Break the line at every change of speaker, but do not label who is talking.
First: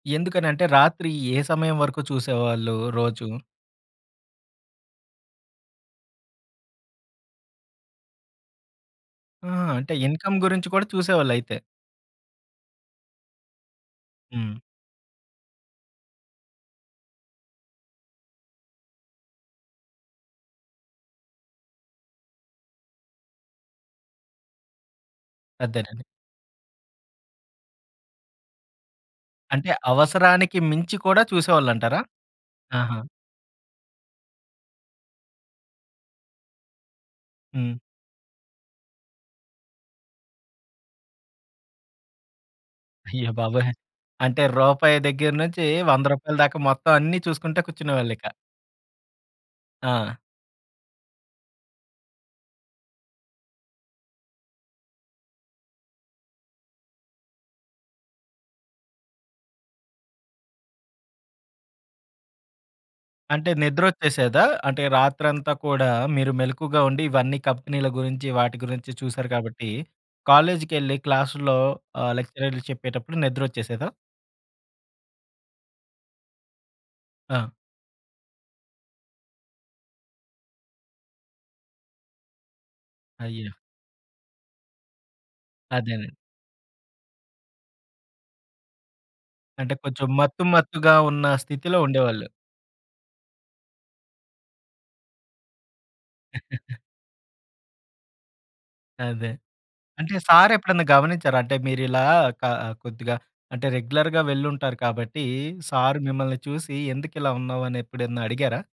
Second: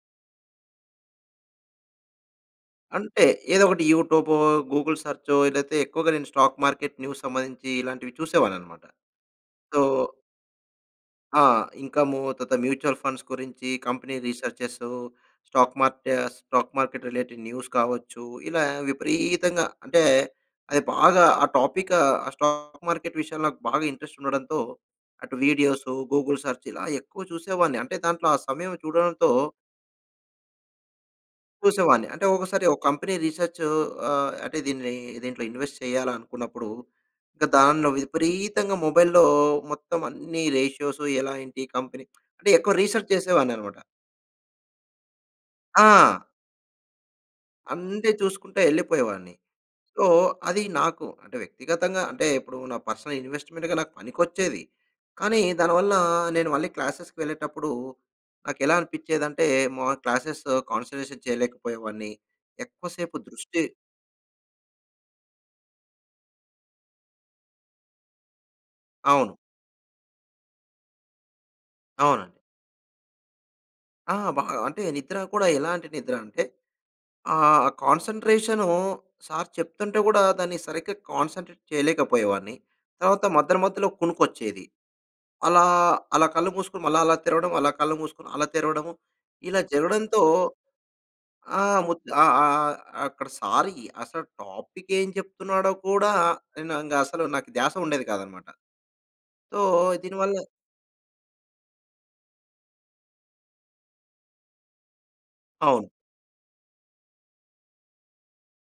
ఎందుకని అంటే రాత్రి ఏ సమయం వరకు చూసేవాళ్ళు
అంతే
రోజు?
ఏదో ఒకటి యూట్యూబో, గూగుల్ సెర్చో ఏదైతే ఎక్కువగా నేను స్టాక్ మార్కెట్ న్యూస్ సంబంధించి ఇలాంటివి చూసేవాడిననమాట.
ఆ!
సో
అంటే ఇన్కమ్ గురించి కూడా
ఆ!
చూసేవాళ్ళయితే.
ఇన్కం, తత మ్యూచుల్ ఫండ్స్ గురించి కంపెనీ
హ్మ్.
రిసెర్చెసు, స్టాక్ మార్టే స్టాక్ మార్కెట్ రిలేటెడ్ న్యూస్ కావచ్చు. ఇలా విపరీతంగా అంటే అది బాగా ఆ టాపికు ఆ స్టాక్ మార్కెట్ విషయాలు నాకు బాగా ఇంట్రెస్ట్ ఉండడంతో, అటు వీడియోస్,
అదేనండి.
గూగుల్ సెర్చ్ ఇలా ఎక్కువ చూసేవాడిని. అంటే దాంట్లో ఆ సమయం చూడడంతో
అంటే అవసరానికి మించి కూడా చూసేవాళ్ళంటారా?
చూసేవాడిని అంటే ఒకసారి ఒక
ఆహా!
కంపెనీ రిసెర్చ్ ఆహ్, అంటే దీని దీంట్లో ఇన్వెస్ట్ చేయాలనుకున్నప్పుడు ఇంక
హ్మ్.
దాన్లో విపరీతంగా మొబైల్‌లో మొత్తం అన్ని రేషియోస్ ఎలా ఏంటి ఈ కంపెనీ అంటే ఎక్కువ రిసర్చ్
అయ్య బాబోయ్!
చేసేవాడిననమాట.
అంటే, రూపాయి దగ్గర‌నుంచి వంద
ఆ!
రూపాయల దాకా మొత్తం అన్ని చూసుకుంటా
అంతే
కూర్చునేవాళ్ళిక.
చూసుకుంట ఎళ్ళిపోయేవాడిని. సో
ఆ!
అది నాకు అంటే వ్యక్తిగతంగా అంటే ఇప్పుడు నాకు పర్సనల్ ఇన్వెస్ట్మెంట్‌గా నాకు పనికొచ్చేది. కానీ దానివల్ల నేను మళ్ళీ క్లాస్సెస్‌కి వెళ్ళేటప్పుడు నాకేలా అనిపిచ్చేదంటే మా క్లాస్సెస్‌ కాన్సంట్రేషన్ చేయలేకపోయేవాడ్ని. ఎక్కువ సేపు
అంటే
దృష్టి
ని‌ద్రొ‌చ్చేసేదా? అంటే రాత్రంతా కూడా మీరు మెలుకువగా ఉండి ఇవన్నీ కంపెనీల గురించి వాటి గురించి చూసారు
అవును.
కాబట్టి, కాలేజీకేళ్లి క్లాసులో ఆ
అవునండి.
లెక్చరర్లు చెప్పేటప్పుడు ని‌ద్రొ‌చ్చేసేదా?
ఆ! బాగా. అంటే నిద్ర కూడా ఎలాంటి నిద్ర అంటే,
ఆ!
ఆహ్, కాన్సంట్రేషను సార్ చెప్తుంటే కూడా దాన్ని సరిగ్గా కాన్సంట్రేట్ చేయలేకపోయేవాడిని. తర్వాత
అయ్యో!
మధ్యలో మధ్యలో కొనుకొచ్చేది. అలా
అదేనండి.
అలా కళ్ళు మూసుకొని మళ్ళా అలా తెరవడం, అలా కళ్ళు మూసుకొని అలా తెరవడము ఇలా
అంటే కొంచెం
జరగడంతో
మత్తు, మత్తుగా ఉన్న స్థితిలో
ఆహ్, ము
ఉండేవాళ్ళు.
ఆహ్, ఆహ్ ఆ అక్కడ సార్ అసలు టాపిక్ ఏం చెప్తున్నాడో కూడా నేను ఇంగ అసలు నాకు ధ్యాస ఉండేది కాదన్నమాట.
అదే.
సో
అంటే
దీనివల్ల
సార్ ఎప్పుడన్నా గమనించారా? అంటే మీరు ఇలా క కొద్దిగా అంటే రెగ్యులర్‌గా వెళ్ళుంటారు కాబట్టి,
అవును.
సార్ మిమ్మల్ని చూసి ఎందుకిలా ఉన్నావు అని ఎప్పుడన్నా అడిగారా?